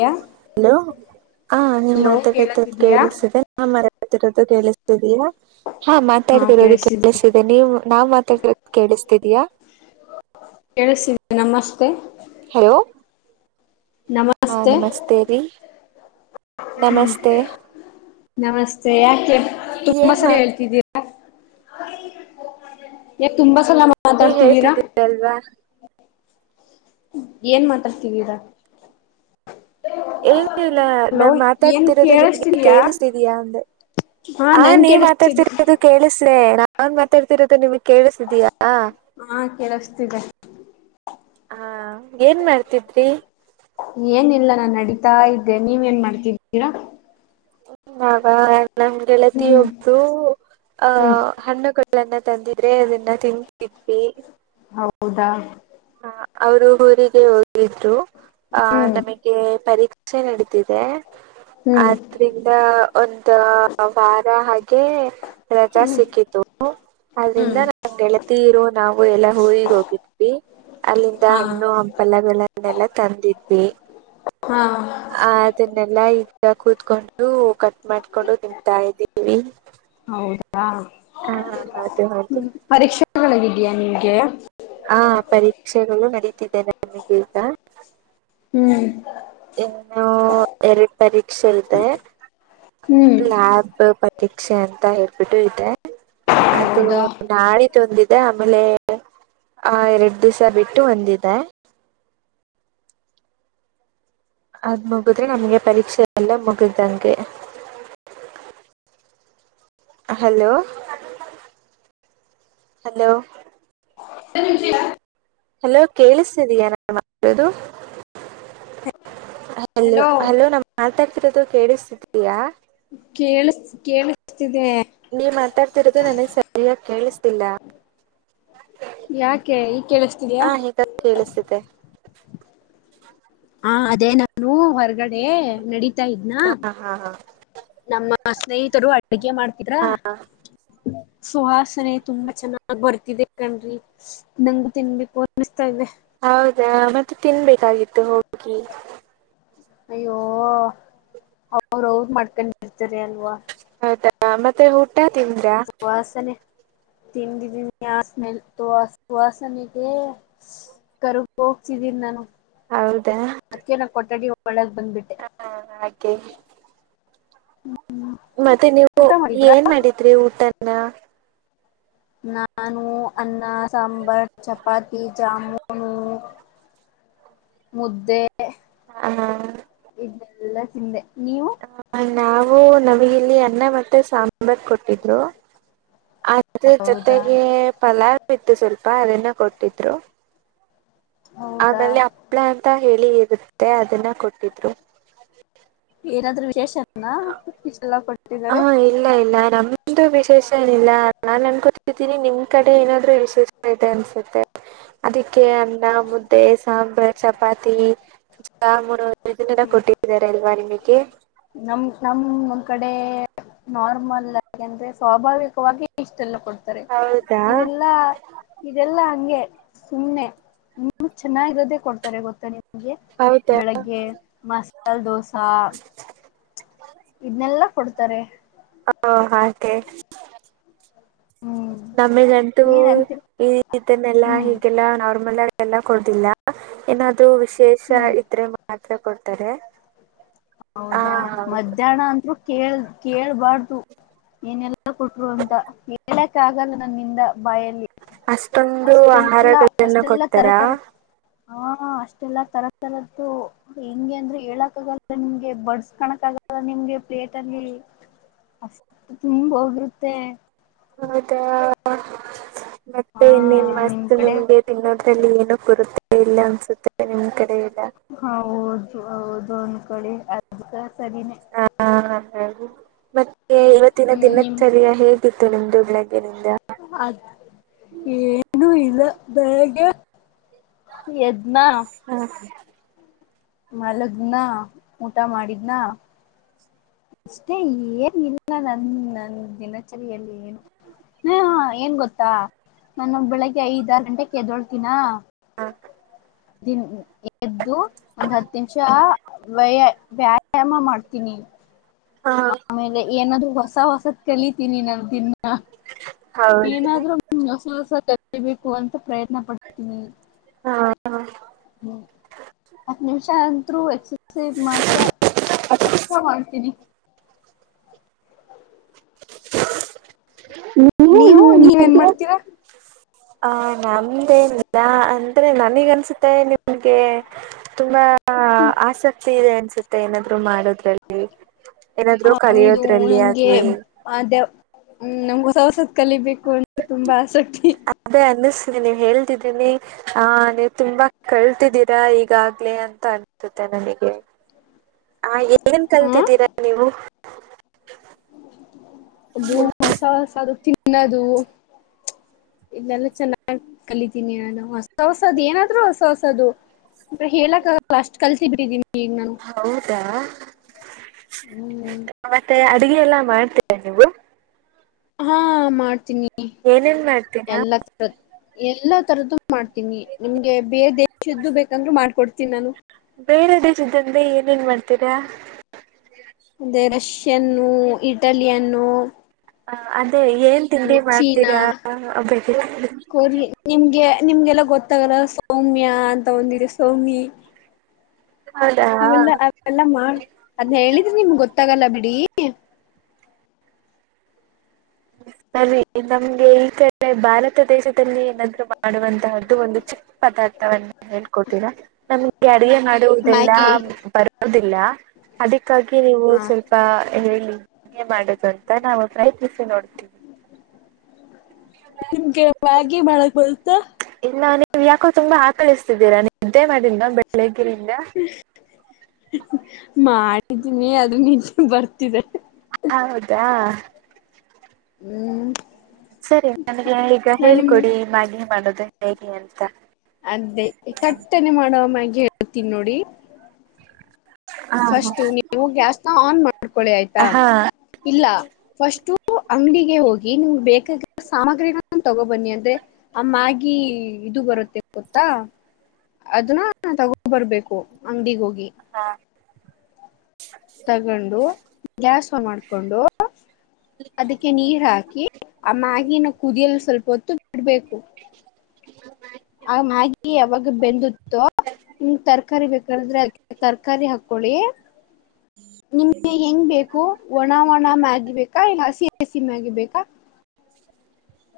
ಯ ಹಲೊ ಹಾಂ ನಿಮ್ ಹಲೋ ಮಾತಾಡ್ತಿರೋದ್ ಕೇಳಸಿದೀಯಾ ಕೇಳಿಸ್ತಿದೆ ನಾನ್ ಮಾತಾಡ್ತಿರೋದು ಕೇಳ್ಸ್ತಾತಿದಿಯ ಹಾ ಮಾತಾಡ್ತಿರೋದ್ ಕೇಳ್ಸ್ತೀದೆ ನೀವು ನಾವ್ ಮಾತಡ್ತಿರೋದ್ ಕೇಳ್ಸ್ತಾತಿದಿಯ ಕೇಳಿಸ್ತಿದೆ ನಮಸ್ತೆ ಹಲೊ ನಮ [unintelligible] ಹಾ ನಮಸ್ತೆ ರೀ ಹ್ಮ್ ನಮಸ್ತೆ ನಮಸ್ತೆ ಯಾಕೆ ತುಂಬಾ ಏನ್ ಸರಿ ಮಾ ಹೇಳ್ತಿದ್ದೀರಿ ಯೇ ತುಂಬಾ ಸಲ ಮಾಡ್ ನೀ ಹೇಳ್ತಿದ್ದರಿ [inaudible] ಅಲ್ವಾ ಏನ್ ಮಾತಾಡ್ತಿದೀರಾ ಏನ್ ಇಲ್ಲ ಹಲೋ ನಾನ್ ಏನ್ ಮಾತಾಡ್ತಿರೋದು ನಿಮ್ಗೆ ಕೇಳಿಸ್ತಿದಯಾ ಕೇಳ್ಸ್ತಾತಿದಿಯ ಅಂದೆ ಹಾ ನಂಗ್ ನೀ ಕೇಳಿಸ್ತಿದೆ ಮಾತಾಡ್ತಿರೊದ್ ಕೇಳ್ಸ್ಲೆ ನಾವ್ ಮಾತಾಡ್ತಿರೋದು ನಿಮ್ಗ್ ಕೇಳ್ಸ್ತಾತಿದಿಯ ಹಾ ಕೇಳ್ಸ್ತಿದೆ ಹಾ ಏನ್ ಮಾಡ್ತಿದ್ರಿ ಏನಿಲ್ಲ ನಾನ್ ನಡೀತಾ ಇದ್ದೆ ನೀವ್ ಏನ್ ಮಾಡ್ತಿದ್ದೀರಾ [unintelligible] ನಮ್ಗೆಳತಿ ಹ್ಮ್ ಒಬ್ ಓ ಆ ಹ್ಮ್ ಹಣ್ಣಗಳನ್ನ ತಂದಿದ್ರೆ ಅದನ್ನ ತಿಂತಿದ್ವಿ ಹೌದಾ ಹ ಅವರು ಊರಿಗೆ ಹೋಗಿದ್ರು ಆ ಹ್ಮ್ ನಮಗೆ ಪರೀಕ್ಷೆ ನಡಿತ್ ತಿದೆ ಆ ಹ್ಮ್ ಇಂದ ಒಂದ್ ವಾರ ಹಾಗೆ ರಜ ಸಿಕ್ಕಿತು ಆದ್ರಿಂದ ಹ್ಮ್ ನ ಗೆಳತೀರು ನಾವು ಎಲ್ಲಾ ಊರಿಗ್ ಹೋಗಿದ್ವಿ ಅಲ್ಲಿಂದ ಹಾ ಹಣ್ಣು ಹಂಪಲಗಳನ್ನೆಲ್ಲ ತಂದಿದ್ವಿ ಹಾ ಆ ಅದನ್ನೆಲ್ಲಾ ಈಗ ಕೂತ್ಕೊಂಡು ಕಟ್ ಮಾಡ್ಕೊಂಡು ತಿಂತ ಇದ್ದೀವಿ ಹೌದಾ ಹಾ ಹಾ ಅದು ಹೌದು ಳಗಿದಿಯಾ ನಿಮ್ಗೆ ಹಾ ಪರೀಕ್ಷೆಗಳು ನಡೀತಿದ್ದಾವೆ ನಮಗೆ ಈಗ ಹ್ಮ್ ಇನ್ನು ಎರಡ್ ಪರೀಕ್ಷೆ ಇದೆ ಹ್ಮ್ ಲ್ಯಾಬ್ ಪರೀಕ್ಷೆ ಅಂತ ಹೇಳ್ಬಿಟ್ಟು ಇದೆ ಅದು ಹೌದಾ ನಾಳೆ ತ್ತೊಂದಿದೆ ಆಮೇಲೆ ಆ ಎರಡು ದಿವಸ ಬಿಟ್ಟು ಒಂದಿದೆ ಅದ್ ಮುಗದ್ರೆ ನಮ್ಗೆ ಪರೀಕ್ಷೆ ಎಲ್ಲ ಮುಗ್ದನ್ಗೆ ಹಲೋ ಹಲೋ ಇ ನಿಮಚ [inaudible] ಹಲೋ ಕೇಳ್ಸ್ತಾತಿದಿಯ ನಾನ್ಮಾತೋದು ಹ [inaudible] ಹಲೋ ಹಲೋ ನಾನ್ ಮಾತಾಡ್ತಿರೋದು ಕೇಳಿಸ್ತಿದೀಯಾ ಕೇಳ್ಸ್ತ ಕೇಳ್ಸ್ತೀದೆ ನೀವ್ ಮಾತಾಡ್ತಿರೋದು ನನಗ್ ಸರಿಯಾಗ್ ಕೇಳ್ಸ್ತೀಲ್ಲ ಈಗ ಕೇಳಿಸ್ತಿದೆಯಾ ಕೆಳಸ್ತಿದ ಹಾ ಅದೇ ನಾನು ಹೊರಗಡೆ ನಡೀತಾ ಇದ್ನಾ ಹಾ ಹಾ ಹಾ ನಮ್ಮ ಸ್ನೇಹಿತರು ಅಡಗೆ ಮಾಡ್ತರಾ ಹಾ ಸುಹಾಸನೆ ತುಂಬಾ ಚೆನ್ನಾಗ್ ಬರ್ತಿದೆ ಕಣ್ರಿ ನಂಗ ತಿನ್ಬೇಕು ಅನ್ನಿಸ್ತಾ ಇದೆ ಹೌದಾ ಮತ್ತೆ ತಿನ್ಬೇಕಾಗಿತ್ತು ಹೋಗಿ ಅಯ್ಯೋ ಅವ್ರ ಅವರು ಮಾಡ್ಕೊಂಡ್ರ್ತಾರೆ ಅಲ್ವಾ ಹೌದಾ ಮತ್ತೆ ಊಟ ತಿಿಂದ್ದಾ ಸುವಾಸನೆ ತಿಂದಿದೀನಿ ಆ ಸ್ಮೆಲ್ ಸುವಾಸನೆಗೆ ಕರ್ಗ ಹೋಗ್ತಿದ್ದೀನಿ ನಾನು ಹೌದಾ ಅದ್ೇ ನ ಕೊಠಡಿ ಒಳ್ಳಗ್ ಬಂದ್ಬಿಟ್ಟೆ ಹಾಂ ಹಾಗೆ ಮತ್ತೆ ನೀವು ಊಟ ಮಾಡಿದ್ರಾ ಏನ್ ಮಾಡಿದ್ರಿ ಊಟನ ನಾನು ಅನ್ನ ಸಾಂಬಾರ್ ಚಪಾತಿ ಜಾಮೂನು.... ಮುದ್ದೆ.... ಹ ಹ.... ಇದ್ನ ಎಲ್ಲಾ ತಿಂದೆ ನೀವು ಹ ನಾವು ನಮಗ ಇಲ್ಲಿ ಅನ್ನ ಮತ್ತೆ ಸಾಂಬಾರ್ ಕೊಡ್ವಿ ದ್ರು ಅದರಾ ಹೌದಾ ಜೊತೆಗೆ ಪಲಾವ್ ಇತ್ತು ಸ್ವಲ್ಪ ಅದನ್ನ ಕೊಟ್ಟಿದ್ರು ಹೌದಾ ಆಮೇಲೆ ಆಪ್ಳ ಅಂತ ಹೇಳಿ ಇರುತ್ತೆ ಅದನ್ನ ಕೊಟ್ಟಿದ್ರು ಏನಾದ್ರೂ ವಿಶೇಷ ನಾ ಇಷ್ಟ ಎಲ್ಲಾ ಹಾ ಕೊಟ್ಟಿದ್ದಾರೆ ಇಲ್ಲ ಇಲ್ಲ ನಮ್ದು ವಿಶೇಷ ಏನಿಲ್ಲ ನಾನನ್ ಅನ್ಕೊತಿದ್ದೀನಿ ನಿಮ್ ಕಡೆ ಏನಾದರು ವಿಶೇಷ ಇದೆ ಅನ್ಸುತ್ತೆ ಅದಕ್ಕೆ ಅನ್ನ ಮುದ್ದೆ ಸಾಂಬ್ರ ಚಪಾತಿ.... ಮೂರುಿನಲ್ಲ [unintelligible] ಕೊಟ್ಟಿದ್ದಾರೆ ಅಲ್ವಾ ನಿಮಗೆ ನಮ ನಮ ನಮ್ ಕಡೆ..... ನಾರ್ಮಲ್ ಆಗಿ ಅಂದ್ರೆ ಸ್ವಾಭಾವಿಕವಾಗಿ ಇಷ್ಟೆಲ್ಲ ಕೊಡ್ತಾರೆ ಹೌದಾ ಇದೆಲ್ಲಾ...... ಇದೆಲ್ಲಾ ಹಂಗೆ ಸುಮ್ಮನೆ ಇನ್ನು ಚೆನ್ನಾಗಿರೋದೆ ಕೊಡ್ತಾರೆ ಗೊತ್ತನೆ ನೀ ಗೆ ಹೌದಾ ಬೆಳಿಗ್ಗೆ ಮಸಾಲ ದೋಸಾ ಇದನೆಲ್ಲಾ ಕೊಡ್ತಾರೆ. ಹ ಹಾಕೆ.. ಹ್ಮ್ ನಮೀಗಂತೂ ಏನ್ ಅಂತಿ ಈ ಇದನ್ನೆಲ್ಲಾ ಹ್ಮ್ ಹೀಗೆಲ್ಲಾ ನಾರ್ಮಲ್ ಆ ಎಲ್ಲ ಕೊಡುದಿಲ್ಲ ಏನಾದೂ ವಿಶೇಷ ಹ್ಮ್ ಇದ್ರೆ ಮಾತ್ರ ಕೊಡ್ತಾರೆ. ಆ ಹೌದಾ ಹೌದು ಮಧ್ಯಾಹ್ನ ಅಂತರು ಕೇಳ ಕೇಳ್ಬಾರ್ದು.... ಏನೆಲ್ಲ ಕೊಟ್ರು ಅಂತ ಹೇಳಕ್ಕ ಆಗಲ್ಲ ನನ್ನಿಂದ ಬಾಯಲ್ಲಿ.... ಅಷ್ಟೊಂದ್..... ಅಷ್ಟೆಲ್ಲ ಅಷ್ಟೆಲ್ಲ ತರತರ ಹ ಅಷ್ಟೆಲ್ಲ ತರತರದ್ದು..... ಹೆಂಗೆ ಅಂದ್ರೆ ಹೇಳಕ್ ಆಗಲ್ಲ ನಿಮ್ಗೆ ಬಡ್ಸ್ಕಾಣಕ್ ಆಗಲ್ಲ ನಿಮ್ಗೆ ಪ್ಲೇಟಲ್ಲಿ...... ಅಷ್ಟ ತುಂಬ ಹೋಗರುತ್ತೆ. ಹೌದಾ ಮತ್ತೆ ಹಾ ಇನ್ನೇನ್ ನಿಮ್ ಮಸ್ತ ಕಡೆ ನಿಮಿಗೆ........ ತಿನ್ನೋದ್ರಲ್ಲಿ ಏನ ಕೊರತೆ ಇಲ್ಲ ಅನ್ಸುತ್ತೆ ನಿಮ್ ಕಡೆ ಎಲ್ಲಾ..... ಹೌದ ಹೌದು ಅನಕೊಳ್ಳಿ [unintelligible] ಅದಕ ಸರಿನೆ ಹ ಹಾಗೆ ಮತ್ತೆ ಇವತ್ತಿನ ಹ್ಮ್ ನಿಮ್ ದಿನಚರ್ಯ ಹೇಗೆ...... ಇತ್ತು ನಿಮ್ದು ಬೆಳಗ್ಗೆನೆ ಇಂದ ಅದ ಏನೂ ಇಲ್ಲ ಬೆಳಗ್ಗೆ.... ಎದ್ನ...... ಹಾ.... ಮಲಗದ್ನಾ ಊಟ ಮಾಡಿದ್ನಾ..... ಅಷ್ಟೇ ಏನ ಇಲ್ಲ ನನ್ ನನ್ ದಿನಚರಿಯಲ್ಲಿ ಏನ...... ಹ್ಮ...... ಏನ್ ಗೊತ್ತಾ ನಾನು ಬೆಳಿಗ್ಗೆ ಐದ ಆರು ಗಂಟೆಗೆ ಕ ಎದ್ದೊಳ್ತೀನ ಹಾ... ದೀನ್ ಎದ್ದು ಒಂದ ಹತ್ತ ನಿಮಿಷ ವಯ ವ್ಯಾಯಾಮ ಮಾಡ್ತೀನಿ ಹ ಆಮೇಲೆ.... ಏನಾದ್ರೂ ಹೊಸ ಹೊಸದ ಕಲಿತೀನಿ ನಾನ್ ದೀನ್ನ ಹೌದು ಏನಾದ್ರು..... ಹ್ಮ ಹೊಸ ಹೊಸ ಕಲಿಬೇಕು ಅಂತ ಪ್ರಯತ್ನ ಪಡ್ತೀನಿ..... ಹಾ ಹ... ಹ್ಮ ಅತ್ತ ನಿಮಿಷ ಅಂತ್ರು ಎಕ್ಸ..... ಎಕ್ಸಸ್ಸೈಜ್ ಮಾತ್ರ ಪಕ್ಕ ಮಾಡ್ತೀನಿ [unintelligible] ನೀವು ನೀವೇನ್ ಮಾಡ್ತೀರಾ? ಹಾ ನಮ್ದೇನಿಲ್ಲ ಅಂದ್ರೆ ನಂಗ ಅನ್ಸುತ್ತೆ ನಿಮ್ಗೆ ತುಂಬಾ ಆಸಕ್ತಿ ಇದೆ ಅನ್ಸುತ್ತೆ ಏನಾದ್ರು ಮಾಡೋದ್ರಲ್ಲಿ. ಏನಾದ್ರು ಕಲಿಯೋದ್ರಲ್ಲಿ ಆಗ್ಲಿ ಮಹಾದೇವ ನಮ್ಗ ಹೊಸ ಹೊಸತ್ ಕಲಿಬೇಕು ಅಂತ ತುಂಬಾ ಆಸಕ್ತಿ. ಅದೇ ಅನಿಸ್ತಿದೆ ನೀವು ಹೇಳ್ತಿದ್ದೀನಿ. ಹಾ ನೀವು ತುಂಬಾ ಕಳ್ತಿದ್ದೀರಾ ಈಗಾಗ್ಲೇ ಅಂತ ಅನ್ಸುತ್ತೆ ನನಗೆ. ಆ ಏನ್ ಹ ಕಲ್ತಿದ್ದೀರಾ ನೀವು? ಅದು ಹೊಸ ಹೊಸದು ತಿನ್ನದು. ಇಲ್ಲೆಲ್ಲ ಚೆನ್ನಾಗಿ ಕಲಿತೀನಿ ನಾನು ಹೊಸ ಹೊಸದು ಏನಾದ್ರೂ ಹೊಸ ಹೊಸದು. ಅಂದ್ರ ಹೇಳಕ್ಕಾಗಲ್ಲ ಅಷ್ಟ್ ಕಲ್ಸಿ ಬಿಟ್ಟಿದೀನಿ ಈಗ ನಾನು. ಹೌದಾ ಮತ್ತೆ ಅಡುಗೆ ಎಲ್ಲ ಮಾಡ್ತೀರಾ ನೀವು? ಹಾ ಮಾಡ್ತೀನಿ ಏನೇನ್ ಮಾಡ್ತೀರಾ ಎಲ್ಲ ತರದ ಎಲ್ಲಾ ತರದ್ದು ಮಾಡ್ತೀನಿ ನಿಮ್ಗೆ ಬೇರೆ ದೇಶದ್ದು ಬೇಕಂದ್ರರು ಮಾಡ್ಕೊಡ್ತೀನಿ ನಾನು. ಬೇರೆ ದೇಶ್ದಂದೆ ಏನ್ಏನ್ ಮಾಡ್ತೀರಾ? ಅದೇ ರಶಿಯನ್ನು ಇಟಾಲಿಯನ್ನು ಹ ಅಂದೆ ಏನ್ ತಿಂಡಿ ಚೀನಾ ಮಾಡ್ತೀರಾ ಕೊರಿಯ ನಿಮ್ಗೆ ನಿಮ್ಗೆಲ್ಲ ಗೊತ್ತಾಗಲ್ಲ ಸೌಮ್ಯ ಅಂತ ಒಂದಿದೆ ಸೌಮಿ ಅವೆಲ್ಲ ಹೌದಾ ಅವೆಲ್ಲ ಮಾಡ ಅದ್ನ್ ಹೇಳಿದ್ರ ನಿಮಗ ಗೊತ್ತಾಗಲ್ಲ ಬಿಡಿ. ಸರಿ ನಮ್ಗೆ ಈ ಕಡೆ ಭಾರತ ದೇಶದಲ್ಲಿ ಏನಾದ್ರೂ ಮಾಡುವಂತಹದ್ದು ಒಂದು ಚಿಕ್ಕ ಪದಾರ್ಥವನ್ನ ಹೇಳ್ಕೊತೀರಾ ನಮ್ಗೆ ಅಡಗೆ ಮಾಡ ಮಾಡುವುದೆಲ್ಲಾ ಮ್ಯಾಗಿ ಬರುದಿಲ್ಲ ಅದಕ್ಕಾಗಿ ನೀವು ಹ ಸ್ವಲ್ಪ ಸ್ವಲ್ಪ ಹೇಳಿ ಹೆಂಗೆ ಮಾಡೋದು ಅಂತ ನಾವು ಪ್ರಯತ್ನಿಸಿ ನೋಡ್ತೀವಿ. [inaudible] [unintelligible] ಒಳಗ ಬಂತಾ? ಇನ್ನ ನೀವ್ ಯಾಕೋ ತುಂಬಾ ಆಕಳಿಸ್ತಿದ್ದೀರಾ ನೀವ್ ನಿದ್ದೆ ಮಾಡಿಲ್ವಾ ಬೆಳಿಗ್ಗೆಯಿಂದ? ಮಾಡಿದೀನಿ ಅದು ನಿದ್ದೆ ಬರ್ತಿದೆ. ಹೌದಾ. ಹ್ಮ್. ಸರಿ ನನಗೆ ಈಗ ನಾ ನಿಮ್ ಹೇಳ್ಕೊಡಿ ಮ್ಯಾಗಿ ಮಾಡದು ಹೇಗೆ ಅಂತ. ಅದೇ ತಟ್ಟನೆ ಮಾಡವ ಮ್ಯಾಗಿ ಹೇಳ್ತೀನಿ ನೋಡಿ. ಹಾ ಫಸ್ಟು ನೀವು ಗ್ಯಾಸ್ನ ಆನ್ ಮಾಡ್ಕೊಳ್ಳಿ ಆಯ್ತಾ ಹಾ ಇಲ್ಲ - ಫಸ್ಟು ಅಂಗಡಿಗೆ ಹೋಗಿ ನಿಮ್ಗೆ ಬೇಕಾಗಿ ಸಾಮಗ್ರಿ ತಗೋಬನ್ನಿ ಅಂದ್ರೆ. ಆ ಮ್ಯಾಗಿ ಇದು ಬರುತ್ತೆ ಗೊತ್ತಾ? ಅದನ್ನ ತಗೊಂಡಬರ್ಬೇಕು ಅಂಗಡಿಗ ಹೋಗಿ. ಹಾ. ತಗೊಂಡು ಗ್ಯಾಸ್ ಆನ್ ಮಾಡ್ಕೊಂಡು ಅದಕ್ಕೆ ನೀರ್ ಹಾಕಿ ಆ ಮ್ಯಾಗಿನ ಕುದಿಯಲು ಸ್ವಲ್ಪ ಹೊತ್ತು ಬಿಡ್ಬೇಕು. ಆ ಮ್ಯಾಗಿ ಯಾವಾಗ ಬೆಂದತ್ತು ಹ್ಮ ತರಕಾರಿ ಬೇಕಾದ್ರೆ ತರಕಾರಿ ಹಾಕಿಕೊಳ್ಳಿ. ನಿಮ್ಗೆ ಹೆಂಗ್ ಬೇಕು ಒಣ ಒಣ ಮ್ಯಾಗಿ ಬೇಕಾ ಇಲ್ಲ ಹಸಿ ಹಸಿ ಮ್ಯಾಗಿ ಬೇಕಾ?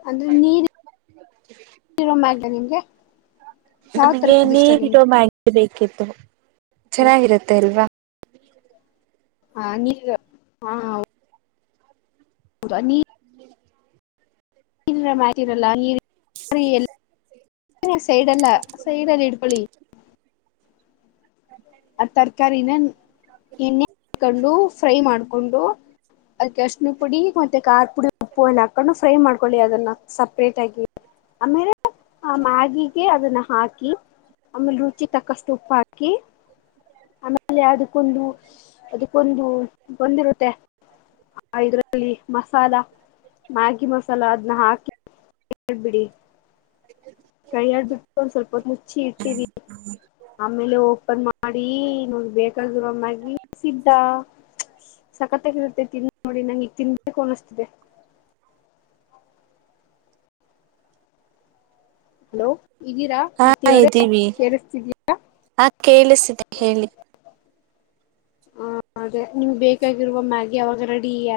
ಅಂದ್ರೆ ನೀರ [inaudible] ನೀರ ಇರೋ ಮ್ಯಾಗಿ ನಿಮ್ಗೆ. ಯಾವ ನಮ್ಗೆ ತರದ ಇಷ್ಟ ನಿಮ್ಗೆ ನೀರಿಗೋ ಮ್ಯಾಗ ಬೇಕಿತ್ತು ಚೆನ್ನಾಗಿರುತ್ತೆ ಅಲ್ವಾ ಹ ನೀ ಹ ಅನೀ ನೀರಲ್ಲಿ ಮಾಡಿರಲ್ಲನೀ ನೀ ಸೈಡ್ಲ್ಲ ಸೈಡ್ ಅಲ್ಲಿ ಇಡ್ಕೊಳ್ಳಿ ಆ ತರಕಾರಿನ ಎಣ್ಣೆ ಹಕೊಂಡು ಫ್ರೈ ಮಾಡ್ಕೊಂಡು ಅದಕ್ಕೆ ಅರ್ಷ್ಣು ಪುಡಿ ಮತ್ತೆ ಖಾರ್ ಪುಡಿ ಉಪ್ಪುಯೆಲ್ಲಾ ಹಾಕೊಂಡು ಫ್ರೈ ಮಾಡ್ಕೊಳ್ಳಿ ಅದನ್ನ ಸಪ್ರೇಟ್ ಆಗಿ ಆಮೇಲೆ ಆ ಮ್ಯಾಗಿಗೆ ಅದನ್ನ ಹಾಕಿ ಆಮೇಲೆ ರುಚಿ ತಕ್ಕಷ್ಟು ಉಪ್ಪ ಹಾಕಿ ಆಮೇಲೆ ಅದಕ್ಕೊಂದು ಅದಕ್ಕೊಂದು ಬಂದಿರುತ್ತೆ ಇದ್ರಲ್ಲಿ ಮಸಾಲ ಮ್ಯಾಗಿ ಮಸಾಲ ಅದ್ನ್ ಹಾಕಿ ಆಡ್ಬಿಡಿ ಕೈ ಆಡ್ಬಿಟ್ಟು ಒಂದ ಸ್ವಲ್ಪ ಹೊತು [inaudible] ಆಮೇಲೆ ಓಪನ್ ಮಾಡಿ ನೋ ಬೇಕಾಗಿರೊ ಮ್ಯಾಗಿ ಸಿದ್ದ ಸಕತ್ತಾಗಿರುತ್ತೆ ತಿನ್ ನೋಡಿ ನನಗೆ ಈಗ ತಿನ್ಬೇಕು ಅನಿಸ್ತಿದೆ ಹಲೋ ಇದೀರಾ ಹಾ ಕೀರ್ತಿ ಅವರೇ ಕೇಳಿಸ್ತಿದಯಾ ಕೇಳಿಸಿದೆ ಹೇಳಿ ಹ ಅದೇ ನಿಮ್ಗೆ ಬೇಕಾಗಿರುವ ಮ್ಯಾಗಿ ಅವಾಗ ರೆಡಿ [unintelligible]